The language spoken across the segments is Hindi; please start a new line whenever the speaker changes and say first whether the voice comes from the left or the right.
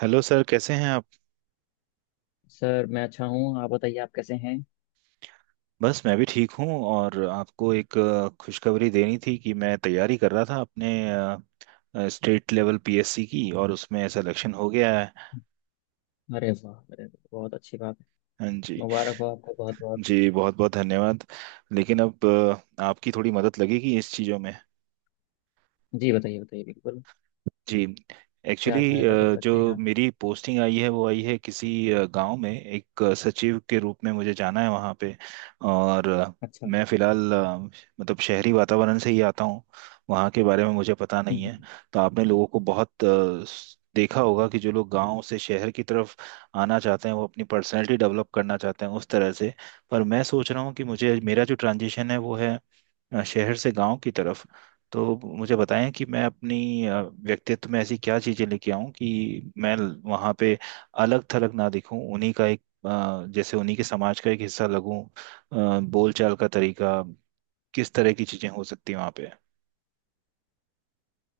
right: हेलो सर, कैसे हैं आप।
left: सर मैं अच्छा हूँ। आप बताइए आप कैसे हैं।
right: बस मैं भी ठीक हूँ और आपको एक खुशखबरी देनी थी कि मैं तैयारी कर रहा था अपने स्टेट लेवल पीएससी की, और उसमें सिलेक्शन हो गया है।
left: अरे वाह, बहुत अच्छी बात है।
right: हाँ जी।
left: मुबारक हो आपको बहुत बहुत।
right: जी बहुत बहुत धन्यवाद। लेकिन अब आपकी थोड़ी मदद लगेगी इस चीज़ों में।
left: जी बताइए बताइए बिल्कुल।
right: जी। एक्चुअली
left: क्या सहायता कर
right: जो
left: सकते हैं आप।
right: मेरी पोस्टिंग आई है वो आई है किसी गांव में, एक सचिव के रूप में मुझे जाना है वहाँ पे। और
left: अच्छा। हम्म।
right: मैं फिलहाल मतलब शहरी वातावरण से ही आता हूँ। वहाँ के बारे में मुझे पता नहीं
left: हम्म।
right: है। तो आपने लोगों को बहुत देखा होगा कि जो लोग गांव से शहर की तरफ आना चाहते हैं वो अपनी पर्सनैलिटी डेवलप करना चाहते हैं उस तरह से। पर मैं सोच रहा हूँ कि मुझे मेरा जो ट्रांजिशन है वो है शहर से गांव की तरफ। तो मुझे बताएं कि मैं अपनी व्यक्तित्व में ऐसी क्या चीजें लेके आऊं कि मैं वहां पे अलग थलग ना दिखूं, उन्हीं का एक, जैसे उन्हीं के समाज का एक हिस्सा लगूं। बोलचाल का तरीका, किस तरह की चीजें हो सकती हैं वहां पे।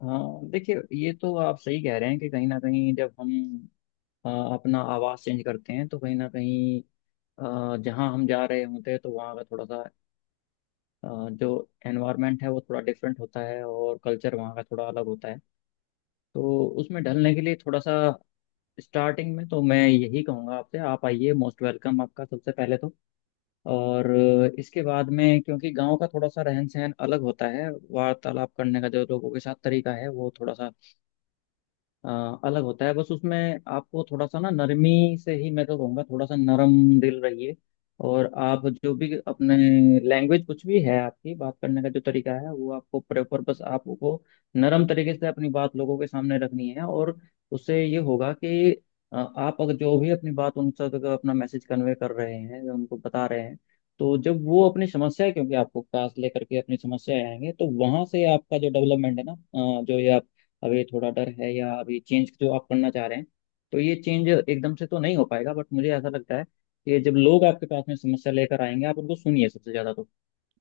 left: हाँ देखिए ये तो आप सही कह रहे हैं कि कहीं ना कहीं जब हम अपना आवाज़ चेंज करते हैं तो कहीं ना कहीं जहाँ हम जा रहे होते हैं तो वहाँ का थोड़ा सा जो एनवायरनमेंट है वो थोड़ा डिफरेंट होता है और कल्चर वहाँ का थोड़ा अलग होता है। तो उसमें ढलने के लिए थोड़ा सा स्टार्टिंग में तो मैं यही कहूँगा आपसे। आप आइए मोस्ट वेलकम आपका सबसे पहले तो। और इसके बाद में क्योंकि गांव का थोड़ा सा रहन सहन अलग होता है। वार्तालाप करने का जो लोगों के साथ तरीका है वो थोड़ा सा अ, अलग होता है। बस उसमें आपको थोड़ा सा ना नरमी से ही मैं तो कहूँगा। थोड़ा सा नरम दिल रहिए। और आप जो भी अपने लैंग्वेज कुछ भी है आपकी बात करने का जो तरीका है वो आपको प्रॉपर बस आपको नरम तरीके से अपनी बात लोगों के सामने रखनी है। और उससे ये होगा कि आप अगर जो भी अपनी बात उन तक अपना मैसेज कन्वे कर रहे हैं या उनको बता रहे हैं तो जब वो अपनी समस्या क्योंकि आपको पास लेकर के अपनी समस्या आएंगे तो वहां से आपका जो डेवलपमेंट है ना जो ये आप अब ये थोड़ा डर है या अभी चेंज जो आप करना चाह रहे हैं तो ये चेंज एकदम से तो नहीं हो पाएगा। बट मुझे ऐसा लगता है कि जब लोग आपके पास में समस्या लेकर आएंगे आप उनको सुनिए सबसे ज्यादा। तो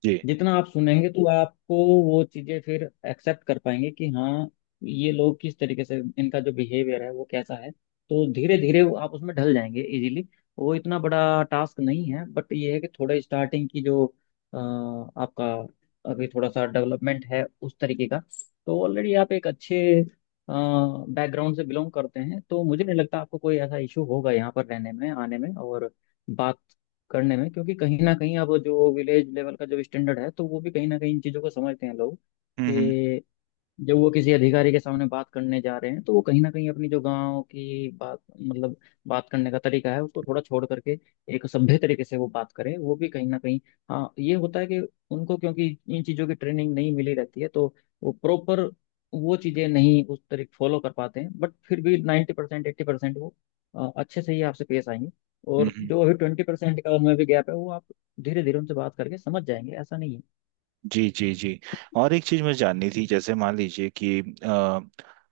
right: जी।
left: जितना आप सुनेंगे तो आपको वो चीजें फिर एक्सेप्ट कर पाएंगे कि हाँ ये लोग किस तरीके से इनका जो बिहेवियर है वो कैसा है। तो धीरे धीरे आप उसमें ढल जाएंगे इजीली। वो इतना बड़ा टास्क नहीं है। बट ये है कि थोड़ा स्टार्टिंग की जो अ, आपका अभी थोड़ा सा डेवलपमेंट है उस तरीके का। तो ऑलरेडी आप एक अच्छे बैकग्राउंड से बिलोंग करते हैं तो मुझे नहीं लगता आपको कोई ऐसा इशू होगा यहाँ पर रहने में आने में और बात करने में। क्योंकि कहीं ना कहीं अब जो विलेज लेवल का जो स्टैंडर्ड है तो वो भी कहीं ना कहीं इन चीज़ों को समझते हैं लोग
right: हम्म। हम्म।
left: कि जब वो किसी अधिकारी के सामने बात करने जा रहे हैं तो वो कहीं ना कहीं अपनी जो गांव की बात मतलब बात करने का तरीका है उसको थोड़ा छोड़ करके एक सभ्य तरीके से वो बात करें। वो भी कहीं ना कहीं हाँ ये होता है कि उनको क्योंकि इन चीज़ों की ट्रेनिंग नहीं मिली रहती है तो वो प्रॉपर वो चीज़ें नहीं उस तरीके फॉलो कर पाते हैं। बट फिर भी 90% 80% वो अच्छे से ही आपसे पेश आएंगे। और
right: हम्म।
left: जो अभी 20% का उनमें भी गैप है वो आप धीरे धीरे उनसे बात करके समझ जाएंगे। ऐसा नहीं है।
right: जी जी जी। और एक चीज़ मुझे जाननी थी। जैसे मान लीजिए कि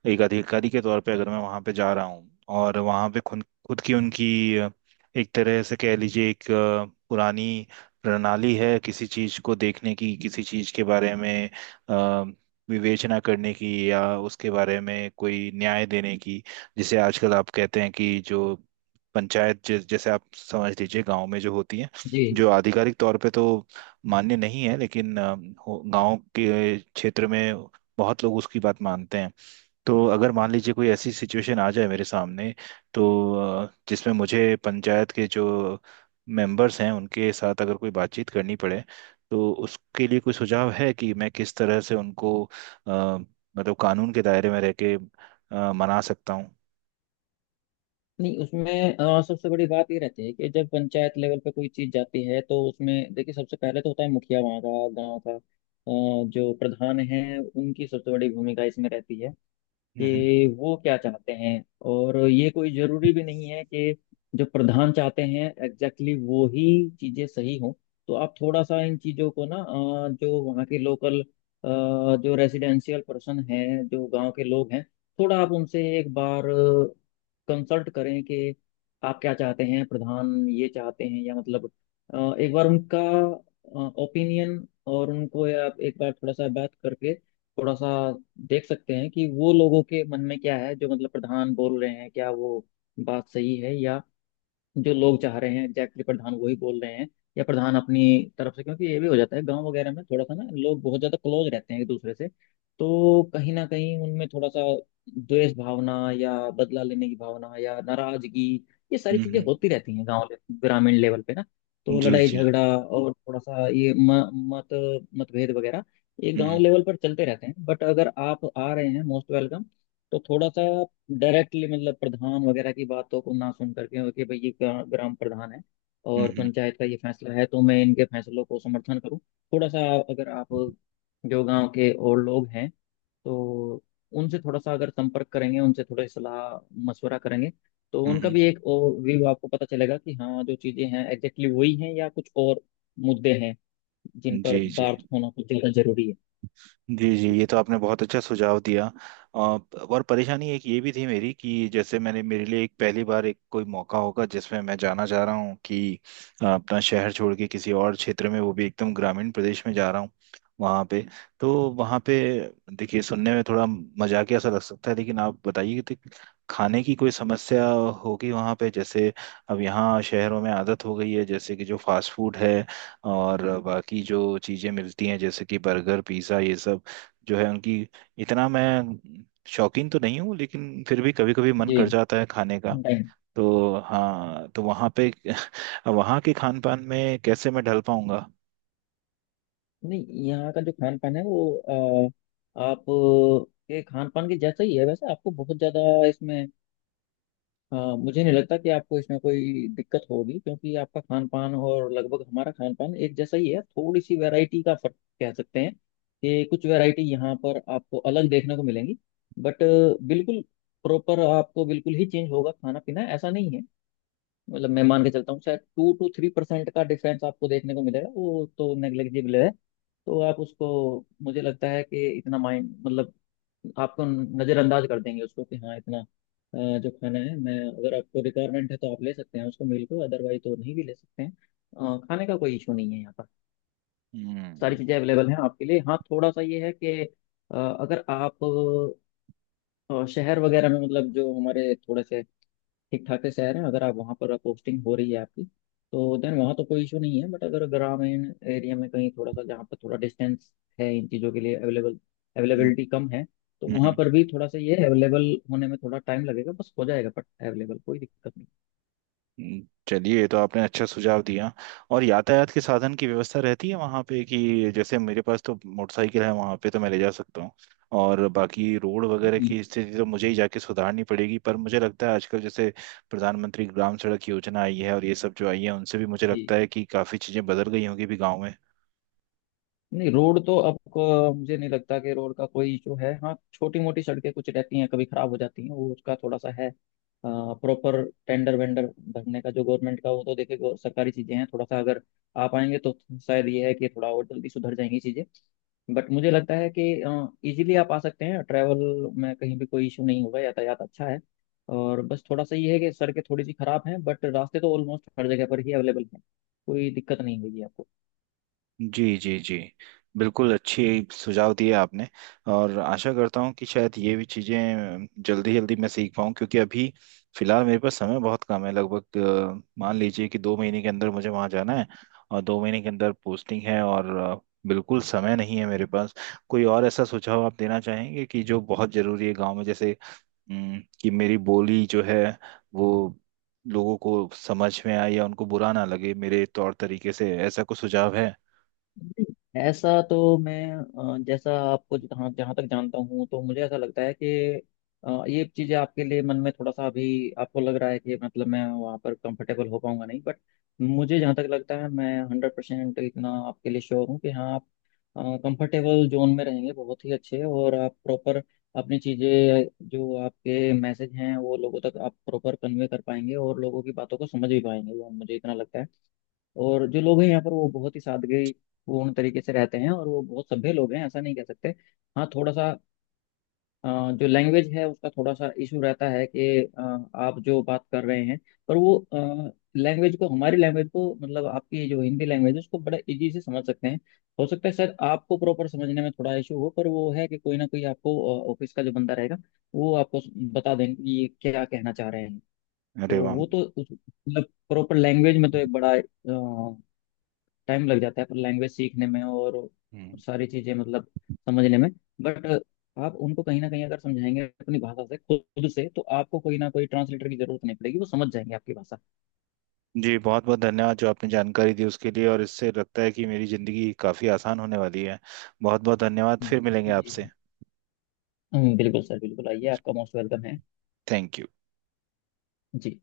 right: एक अधिकारी के तौर पे अगर मैं वहाँ पे जा रहा हूँ और वहाँ पे खुद खुद की उनकी एक तरह से कह लीजिए, एक पुरानी प्रणाली है किसी चीज़ को देखने की, किसी चीज़ के बारे में अ, विवेचना करने की, या उसके बारे में कोई न्याय देने की, जिसे आजकल आप कहते हैं कि जो पंचायत जैसे आप समझ लीजिए गांव में जो होती है,
left: जी
right: जो आधिकारिक तौर पे तो मान्य नहीं है लेकिन गांव के क्षेत्र में बहुत लोग उसकी बात मानते हैं। तो अगर मान लीजिए कोई ऐसी सिचुएशन आ जाए मेरे सामने, तो जिसमें मुझे पंचायत के जो मेंबर्स हैं उनके साथ अगर कोई बातचीत करनी पड़े, तो उसके लिए कोई सुझाव है कि मैं किस तरह से उनको मतलब कानून के दायरे में रह के मना सकता हूँ।
left: नहीं उसमें सबसे बड़ी बात ये रहती है कि जब पंचायत लेवल पे कोई चीज जाती है तो उसमें देखिए सबसे पहले तो होता है मुखिया वहाँ का गाँव का जो प्रधान है उनकी सबसे बड़ी भूमिका इसमें रहती है
right: हम्म।
left: कि वो क्या चाहते हैं। और ये कोई जरूरी भी नहीं है कि जो प्रधान चाहते हैं एग्जैक्टली exactly वो ही चीजें सही हों। तो आप थोड़ा सा इन चीजों को ना जो वहाँ के लोकल जो रेजिडेंशियल पर्सन हैं जो गांव के लोग हैं थोड़ा आप उनसे एक बार कंसल्ट करें कि आप क्या चाहते हैं। प्रधान ये चाहते हैं या मतलब एक बार उनका ओपिनियन और उनको आप एक बार थोड़ा सा बात करके थोड़ा सा देख सकते हैं कि वो लोगों के मन में क्या है। जो मतलब प्रधान बोल रहे हैं क्या वो बात सही है या जो लोग चाह रहे हैं एग्जैक्टली प्रधान वही बोल रहे हैं या प्रधान अपनी तरफ से। क्योंकि ये भी हो जाता है गांव वगैरह में थोड़ा सा ना लोग बहुत ज्यादा क्लोज रहते हैं एक दूसरे से। तो कहीं ना कहीं उनमें थोड़ा सा द्वेष भावना या बदला लेने की भावना या नाराजगी ये सारी
right: हम्म।
left: चीजें होती रहती हैं गांव ग्रामीण लेवल पे ना। तो
right: जी
left: लड़ाई
right: जी।
left: झगड़ा और थोड़ा सा ये मत मतभेद वगैरह ये
right: हम्म।
left: गांव लेवल पर चलते रहते हैं। बट अगर आप आ रहे हैं मोस्ट वेलकम। तो थोड़ा सा डायरेक्टली मतलब प्रधान वगैरह की बातों को ना सुन करके कि भाई ये ग्राम प्रधान है और
right: हम्म।
left: पंचायत का ये फैसला है तो मैं इनके फैसलों को समर्थन करूं। थोड़ा सा अगर आप जो गांव के और लोग हैं तो उनसे थोड़ा सा अगर संपर्क करेंगे उनसे थोड़ा सलाह मशवरा करेंगे तो
right: हम्म।
left: उनका भी एक और व्यू आपको पता चलेगा कि हाँ जो चीज़ें हैं एग्जैक्टली वही हैं या कुछ और मुद्दे हैं जिन पर
right: जी जी
left: बात होना कुछ ज़्यादा जरूरी है।
right: जी। जी ये तो आपने बहुत अच्छा सुझाव दिया। और परेशानी एक ये भी थी मेरी कि जैसे मैंने, मेरे लिए एक पहली बार एक कोई मौका होगा जिसमें मैं जाना चाह रहा हूँ कि अपना शहर छोड़ के किसी और क्षेत्र में, वो भी एकदम ग्रामीण प्रदेश में जा रहा हूँ वहाँ पे। तो वहाँ पे, देखिए सुनने में थोड़ा मजाकिया सा लग सकता है, लेकिन आप बताइए कि खाने की कोई समस्या होगी वहाँ पे। जैसे अब यहाँ शहरों में आदत हो गई है, जैसे कि जो फास्ट फूड है और बाकी जो चीज़ें मिलती हैं, जैसे कि बर्गर पिज़्ज़ा ये सब जो है उनकी, इतना मैं शौकीन तो नहीं हूँ लेकिन फिर भी कभी कभी मन कर जाता है खाने का।
left: जी।
right: तो हाँ, तो वहाँ पे वहाँ के खान पान में कैसे मैं ढल पाऊंगा।
left: नहीं यहाँ का जो खान पान है वो आप के खान पान के जैसा ही है। वैसे आपको बहुत ज़्यादा इसमें मुझे नहीं लगता कि आपको इसमें कोई दिक्कत होगी। क्योंकि आपका खान पान और लगभग हमारा खान पान एक जैसा ही है। थोड़ी सी वैरायटी का फर्क कह सकते हैं कि कुछ वैरायटी यहाँ पर आपको अलग देखने को मिलेंगी। बट बिल्कुल प्रॉपर आपको बिल्कुल ही चेंज होगा खाना पीना ऐसा नहीं है। मतलब मैं मान के चलता हूँ शायद 2 to 3% का डिफरेंस आपको देखने को मिलेगा। वो तो नेग्लिजिबल है। तो आप उसको मुझे लगता है कि इतना माइंड मतलब आपको नज़रअंदाज कर देंगे उसको कि हाँ इतना जो खाना है मैं अगर आपको रिक्वायरमेंट है तो आप ले सकते हैं उसको मील को। अदरवाइज तो नहीं भी ले सकते हैं। खाने का कोई इशू नहीं है यहाँ पर।
right: हम्म।
left: सारी
right: हम्म।
left: चीज़ें अवेलेबल हैं आपके लिए। हाँ थोड़ा सा ये है कि अ, अगर आप शहर वगैरह में मतलब जो हमारे थोड़े से ठीक ठाक से शहर है अगर आप वहाँ पर पोस्टिंग हो रही है आपकी तो देन वहाँ तो कोई इशू नहीं है। बट अगर ग्रामीण एरिया में कहीं थोड़ा सा जहाँ पर थोड़ा डिस्टेंस है इन चीज़ों के लिए अवेलेबल
right: हम्म।
left: अवेलेबिलिटी कम है तो वहाँ
right: हम्म।
left: पर भी थोड़ा सा ये अवेलेबल होने में थोड़ा टाइम लगेगा। बस हो जाएगा। बट अवेलेबल कोई दिक्कत
right: चलिए ये तो आपने अच्छा सुझाव दिया। और यातायात के साधन की व्यवस्था रहती है वहाँ पे कि जैसे मेरे पास तो मोटरसाइकिल है वहाँ पे तो मैं ले जा सकता हूँ। और बाकी रोड वगैरह
left: नहीं।
right: की स्थिति तो मुझे ही जाके सुधारनी पड़ेगी, पर मुझे लगता है आजकल जैसे प्रधानमंत्री ग्राम सड़क योजना आई है और ये सब जो आई है उनसे भी मुझे
left: जी।
right: लगता है कि काफ़ी चीज़ें बदल गई होंगी भी गाँव में।
left: नहीं रोड तो अब मुझे नहीं लगता कि रोड का कोई इशू है। हाँ छोटी मोटी सड़कें कुछ रहती हैं कभी खराब हो जाती हैं वो उसका थोड़ा सा है। प्रॉपर टेंडर वेंडर भरने का जो गवर्नमेंट का वो तो देखे सरकारी चीजें हैं। थोड़ा सा अगर आप आएंगे तो शायद ये है कि थोड़ा और जल्दी सुधर जाएंगी चीजें। बट मुझे लगता है कि इजीली आप आ सकते हैं। ट्रैवल में कहीं भी कोई इशू नहीं होगा। यातायात अच्छा है। और बस थोड़ा सा ये है कि सड़कें थोड़ी सी खराब हैं बट रास्ते तो ऑलमोस्ट हर जगह पर ही अवेलेबल हैं। कोई दिक्कत नहीं होगी आपको।
right: जी जी जी। बिल्कुल अच्छी सुझाव दिए आपने। और आशा करता हूँ कि शायद ये भी चीज़ें जल्दी जल्दी मैं सीख पाऊँ, क्योंकि अभी फिलहाल मेरे पास समय बहुत कम है। लगभग मान लीजिए कि 2 महीने के अंदर मुझे वहाँ जाना है। और 2 महीने के अंदर पोस्टिंग है और बिल्कुल समय नहीं है मेरे पास। कोई और ऐसा सुझाव आप देना चाहेंगे कि जो बहुत ज़रूरी है गांव में, जैसे कि मेरी बोली जो है वो लोगों को समझ में आए, या उनको बुरा ना लगे मेरे तौर तरीके से, ऐसा कुछ सुझाव है।
left: नहीं, ऐसा तो मैं जैसा आपको जहाँ जहाँ तक जानता हूँ तो मुझे ऐसा लगता है कि ये चीज़ें आपके लिए मन में थोड़ा सा अभी आपको लग रहा है कि मतलब मैं वहाँ पर कंफर्टेबल हो पाऊंगा नहीं। बट मुझे जहाँ तक लगता है मैं 100% इतना आपके लिए श्योर हूँ कि हाँ आप कंफर्टेबल जोन में रहेंगे बहुत ही अच्छे। और आप प्रॉपर अपनी चीज़ें जो आपके मैसेज हैं वो लोगों तक आप प्रॉपर कन्वे कर पाएंगे और लोगों की बातों को समझ भी पाएंगे वो मुझे इतना लगता है। और जो लोग हैं यहाँ पर वो बहुत ही सादगी पूर्ण तरीके से रहते हैं और वो बहुत सभ्य लोग हैं ऐसा नहीं कह सकते। हाँ थोड़ा सा जो लैंग्वेज है उसका थोड़ा सा इशू रहता है कि अ, आप जो बात कर रहे हैं पर वो लैंग्वेज को हमारी लैंग्वेज को मतलब आपकी जो हिंदी लैंग्वेज है उसको बड़ा इजी से समझ सकते हैं। हो सकता है सर आपको प्रॉपर समझने में थोड़ा इशू हो पर वो है कि कोई ना कोई आपको ऑफिस का जो बंदा रहेगा वो आपको बता देंगे कि ये क्या कहना चाह रहे हैं। तो
right: अरे वाह।
left: वो तो मतलब प्रॉपर लैंग्वेज में तो एक बड़ा टाइम लग जाता है पर लैंग्वेज सीखने में और
right: हम्म।
left: सारी चीजें मतलब समझने में। बट आप उनको कहीं ना कहीं अगर समझाएंगे अपनी भाषा से खुद से तो आपको कोई ना कोई ट्रांसलेटर की जरूरत नहीं पड़ेगी। वो समझ जाएंगे आपकी भाषा।
right: जी बहुत बहुत धन्यवाद जो आपने जानकारी दी उसके लिए, और इससे लगता है कि मेरी ज़िंदगी काफ़ी आसान होने वाली है। बहुत बहुत धन्यवाद,
left: हम्म,
right: फिर मिलेंगे
left: जी
right: आपसे।
left: जी। बिल्कुल सर बिल्कुल आइए आपका मोस्ट वेलकम है।
right: Thank you.
left: जी।